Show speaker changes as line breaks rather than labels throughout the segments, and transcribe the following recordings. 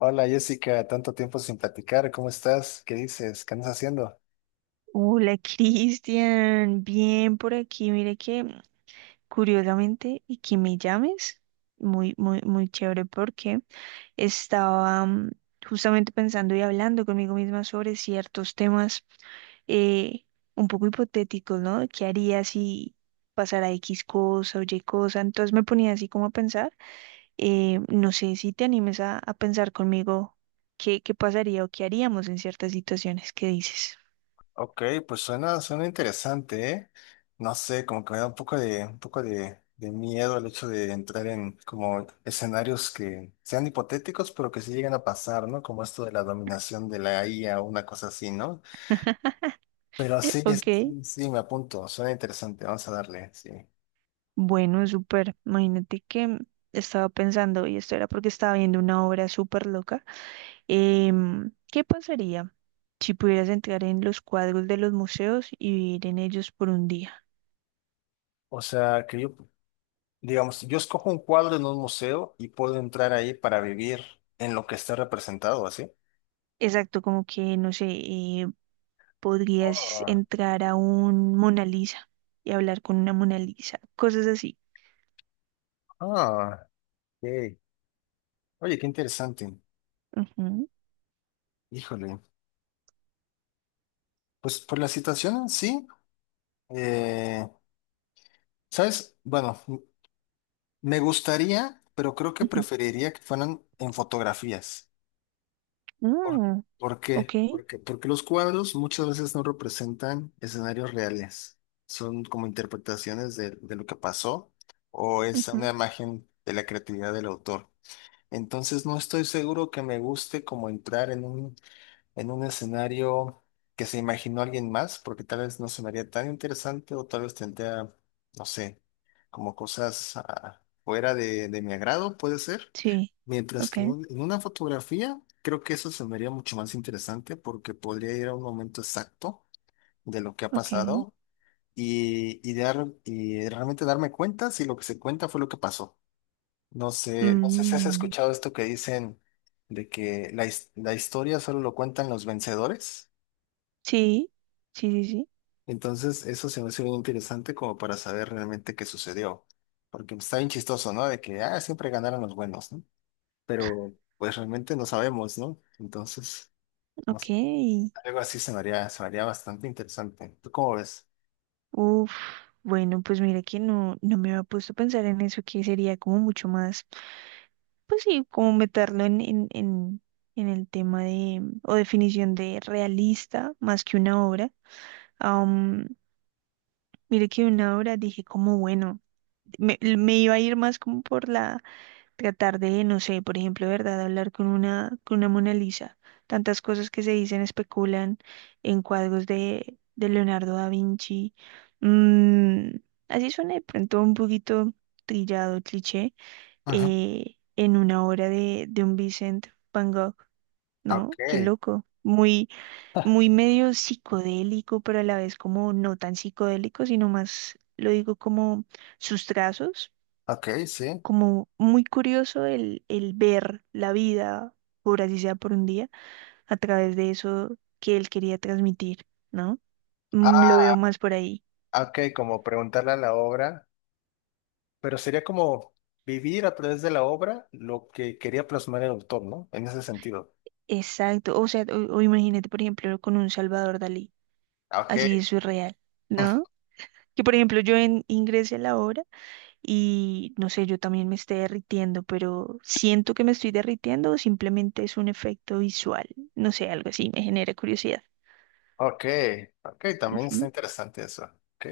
Hola Jessica, tanto tiempo sin platicar, ¿cómo estás? ¿Qué dices? ¿Qué andas haciendo?
Hola, Cristian, bien por aquí. Mire que curiosamente y que me llames, muy, muy, muy chévere porque estaba justamente pensando y hablando conmigo misma sobre ciertos temas eh, un poco hipotéticos, ¿no? ¿Qué haría si pasara X cosa o Y cosa? Entonces me ponía así como a pensar, no sé si te animes a pensar conmigo qué pasaría o qué haríamos en ciertas situaciones. ¿Qué dices?
Ok, pues suena interesante, ¿eh? No sé, como que me da un poco de miedo el hecho de entrar en como escenarios que sean hipotéticos, pero que sí lleguen a pasar, ¿no? Como esto de la dominación de la IA o una cosa así, ¿no? Pero sí,
Ok.
me apunto, suena interesante, vamos a darle, sí.
Bueno, súper. Imagínate que estaba pensando, y esto era porque estaba viendo una obra súper loca. ¿Qué pasaría si pudieras entrar en los cuadros de los museos y vivir en ellos por un día?
O sea, que yo, digamos, yo escojo un cuadro en un museo y puedo entrar ahí para vivir en lo que está representado, ¿así?
Exacto, como que, no sé, podrías
Ah,
entrar a un Mona Lisa y hablar con una Mona Lisa, cosas así.
ah, ok. Oye, qué interesante.
Ujú,
Híjole. Pues por la situación en sí, eh, ¿sabes? Bueno, me gustaría, pero creo que
ujú.
preferiría que fueran en fotografías. ¿Por,
Mm,
por
ok,
qué? Porque, porque los cuadros muchas veces no representan escenarios reales. Son como interpretaciones de lo que pasó o es
ujú,
una imagen de la creatividad del autor. Entonces no estoy seguro que me guste como entrar en un escenario que se imaginó alguien más, porque tal vez no sonaría tan interesante o tal vez tendría, no sé, como cosas ah, fuera de mi agrado, puede ser.
sí,
Mientras
ok,
que en una fotografía, creo que eso se me haría mucho más interesante porque podría ir a un momento exacto de lo que ha
ok.
pasado y realmente darme cuenta si lo que se cuenta fue lo que pasó. No sé, no sé si has
Mm,
escuchado esto que dicen de que la historia solo lo cuentan los vencedores.
sí, sí, sí, sí,
Entonces, eso se me hace bien interesante como para saber realmente qué sucedió. Porque está bien chistoso, ¿no? De que, ah, siempre ganaron los buenos, ¿no? Pero, pues realmente no sabemos, ¿no? Entonces, no sé,
ok.
algo así se me haría bastante interesante. ¿Tú cómo ves?
Uf, bueno, pues mira que no me había puesto a pensar en eso, que sería como mucho más, pues sí, como meterlo en el tema de, o definición de realista, más que una obra. Mire Mira que una obra dije como, bueno, me iba a ir más como por la tratar de, no sé, por ejemplo, ¿verdad? Hablar con una Mona Lisa. Tantas cosas que se dicen, especulan en cuadros de Leonardo da Vinci. Mm, Así suena de pronto un poquito trillado, cliché,
Ajá.
en una obra de un Vincent Van Gogh,
Ok,
¿no? Qué loco. Muy, muy medio psicodélico, pero a la vez como no tan psicodélico, sino más, lo digo como sus trazos
ok, sí.
como muy curioso el ver la vida, por así sea por un día, a través de eso que él quería transmitir, ¿no? Lo
Ah,
veo más por ahí.
ok, como preguntarle a la obra, pero sería como vivir a través de la obra lo que quería plasmar el autor, ¿no? En ese sentido.
Exacto. O sea, o imagínate, por ejemplo, con un Salvador Dalí,
Ok.
así es surreal, ¿no? Que por ejemplo yo ingrese a la obra y no sé, yo también me esté derritiendo, pero siento que me estoy derritiendo o simplemente es un efecto visual, no sé, algo así, me genera curiosidad.
Ok, ok, también está
Ujú.
interesante eso. Ok.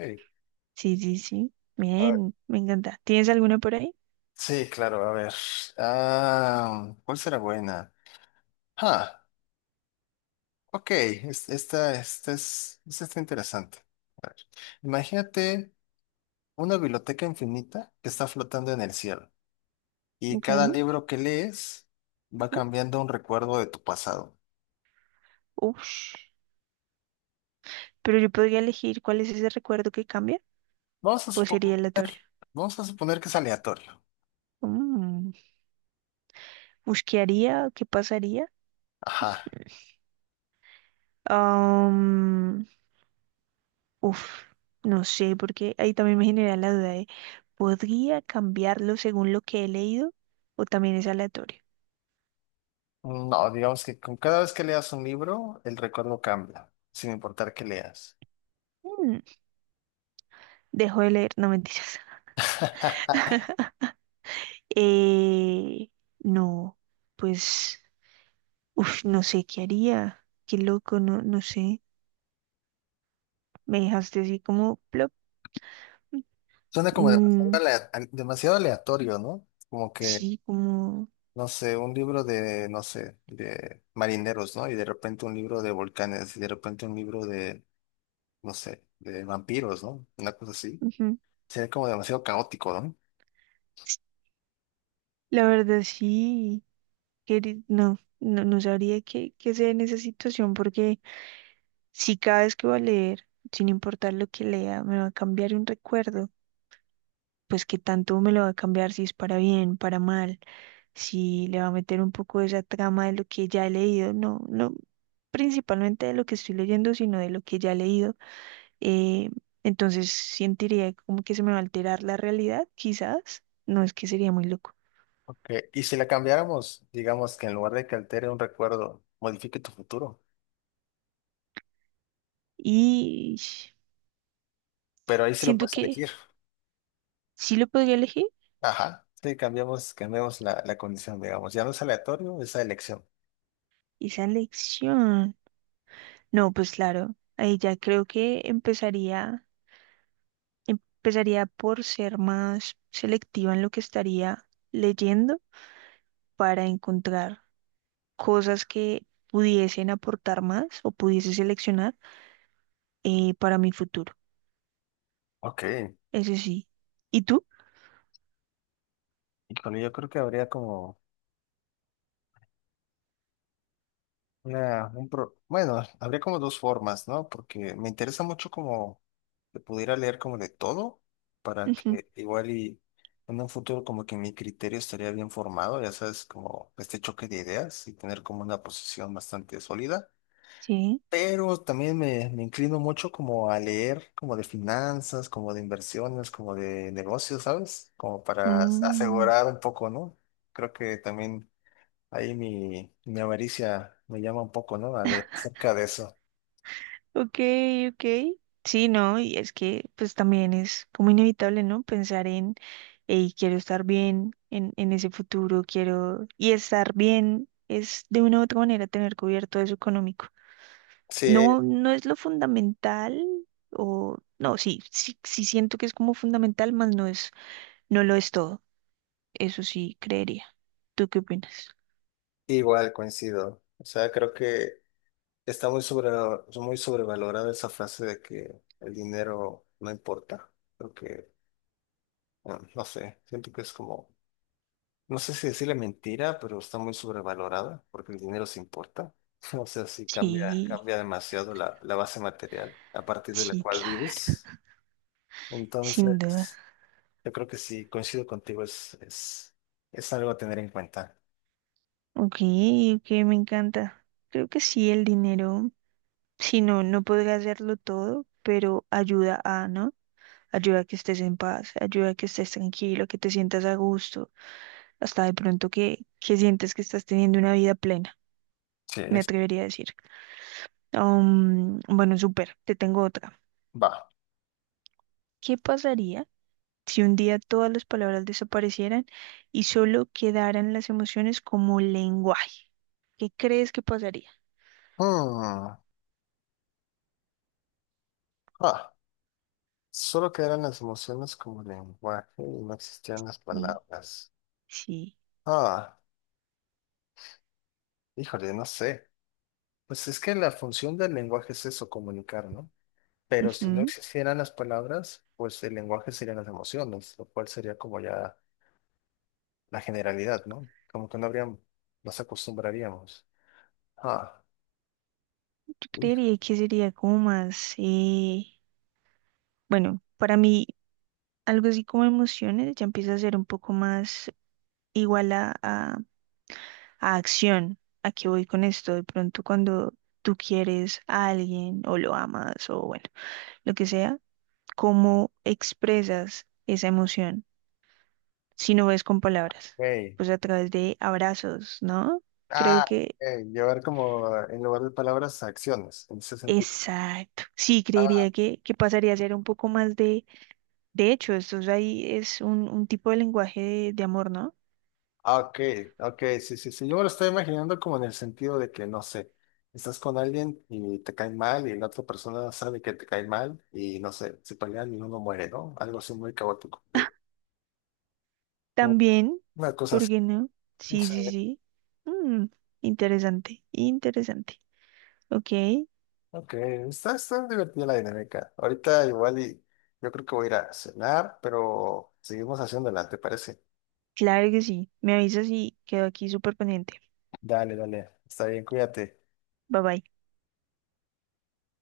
Sí, sí, sí.
A ver,
Bien, me encanta. ¿Tienes alguna por ahí?
sí, claro, a ver. Ah, ¿cuál será buena? Ah, ok, esta está interesante. Imagínate una biblioteca infinita que está flotando en el cielo y
Ok.
cada
Ujú.
libro que lees va cambiando un recuerdo de tu pasado.
Ush. Pero yo podría elegir cuál es ese recuerdo que cambia
Vamos a
o
suponer,
sería aleatorio.
vamos a suponer que es aleatorio.
Mm. Ush, ¿qué haría? ¿Qué pasaría?
Ajá.
Am, uf, no sé, porque ahí también me genera la duda de, ¿podría cambiarlo según lo que he leído o también es aleatorio?
No, digamos que con cada vez que leas un libro, el recuerdo cambia, sin importar qué leas.
Mm, Dejo de leer, no mentiras. Eh, no, pues, uf, no sé qué haría. Qué loco, no, no sé. Me dejaste así como plop.
Suena como demasiado,
Mm,
demasiado aleatorio, ¿no? Como que,
sí, como.
no sé, un libro de, no sé, de marineros, ¿no? Y de repente un libro de volcanes, y de repente un libro de, no sé, de vampiros, ¿no? Una cosa así.
Ujú.
Sería como demasiado caótico, ¿no?
La verdad, sí. No, no, no sabría qué hacer en esa situación porque si cada vez que voy a leer, sin importar lo que lea, me va a cambiar un recuerdo, pues qué tanto me lo va a cambiar si es para bien, para mal, si le va a meter un poco de esa trama de lo que ya he leído. No, no principalmente de lo que estoy leyendo, sino de lo que ya he leído, eh, entonces sentiría como que se me va a alterar la realidad, quizás. No, es que sería muy loco.
Ok, y si la cambiáramos, digamos que en lugar de que altere un recuerdo, modifique tu futuro,
Y
pero ahí sí lo
siento
puedes
que
elegir.
sí lo podría elegir.
Ajá, sí, cambiamos la condición, digamos, ya no es aleatorio, es la elección.
Esa elección. No, pues claro, ahí ya creo que empezaría por ser más selectiva en lo que estaría leyendo para encontrar cosas que pudiesen aportar más o pudiese seleccionar, para mi futuro.
Ok,
Ese sí. ¿Y tú?
y con ello creo que habría como... Una, Bueno, habría como dos formas, ¿no? Porque me interesa mucho como que pudiera leer como de todo, para
Ujú,
que igual y en un futuro como que mi criterio estaría bien formado, ya sabes, como este choque de ideas y tener como una posición bastante sólida.
sí.
Pero también me inclino mucho como a leer como de finanzas, como de inversiones, como de negocios, ¿sabes? Como para
Mm,
asegurar un poco, ¿no? Creo que también ahí mi avaricia me llama un poco, ¿no? Dale, acerca de eso.
ok, ok. Sí, no, y es que pues también es como inevitable, ¿no? Pensar en, hey, quiero estar bien en ese futuro, quiero... Y estar bien es de una u otra manera tener cubierto eso económico.
Sí,
No, no es lo fundamental, o... No, sí, sí, sí siento que es como fundamental, más no es, no lo es todo. Eso sí, creería. ¿Tú qué opinas?
igual coincido. O sea, creo que está muy sobre, muy sobrevalorada esa frase de que el dinero no importa. Creo que, bueno, no sé, siento que es como, no sé si decirle mentira, pero está muy sobrevalorada porque el dinero sí importa. O sea, sí cambia,
Sí,
cambia demasiado la base material a partir de la
sí,
cual
claro,
vives.
sin duda.
Entonces. Yo creo que sí, coincido contigo, es algo a tener en cuenta.
Ok, ok, me encanta. Creo que sí, el dinero, si no, no podrá hacerlo todo, pero ayuda a, ¿no? Ayuda a que estés en paz, ayuda a que estés tranquilo, que te sientas a gusto, hasta de pronto que, sientes que estás teniendo una vida plena,
Sí,
me
es-
atrevería a decir. Bueno, súper, te tengo otra.
va.
¿Qué pasaría si un día todas las palabras desaparecieran y solo quedaran las emociones como lenguaje? ¿Qué crees que pasaría?
Mm, ah, solo quedaron las emociones como lenguaje y no existían las
Y-
palabras.
Sí.
Ah, híjole, no sé. Pues es que la función del lenguaje es eso, comunicar, ¿no? Pero si no
Ujú.
existieran las palabras, pues el lenguaje serían las emociones, lo cual sería como ya la generalidad, ¿no? Como que no habríamos nos acostumbraríamos. Ah,
Yo creería que sería como más, bueno, para mí algo así como emociones ya empieza a ser un poco más igual a acción. ¿A qué voy con esto? De pronto cuando tú quieres a alguien o lo amas o bueno, lo que sea, ¿cómo expresas esa emoción si no es con palabras?
híjole.
Pues a través de abrazos, ¿no? Creo
Ah,
que...
ok, llevar como en lugar de palabras acciones, en ese sentido.
Exacto. Sí,
Ah,
creería que pasaría a ser un poco más. De hecho, esto es, ahí es un tipo de lenguaje de amor, ¿no?
ah, ok, ok, sí, sí, sí. Yo me lo estoy imaginando como en el sentido de que, no sé, estás con alguien y te cae mal y la otra persona sabe que te cae mal y, no sé, se pelean y uno muere, ¿no? Algo así muy caótico. De- o
También,
una cosa
¿por
así.
qué no? Sí,
Sí,
sí, sí. Mm, interesante, interesante. Ok,
ok, está, está divertida la dinámica. Ahorita igual y yo creo que voy a ir a cenar, pero seguimos haciéndola, ¿te parece?
claro que sí. Me avisas y quedo aquí súper pendiente.
Dale, dale, está bien, cuídate.
Bye bye.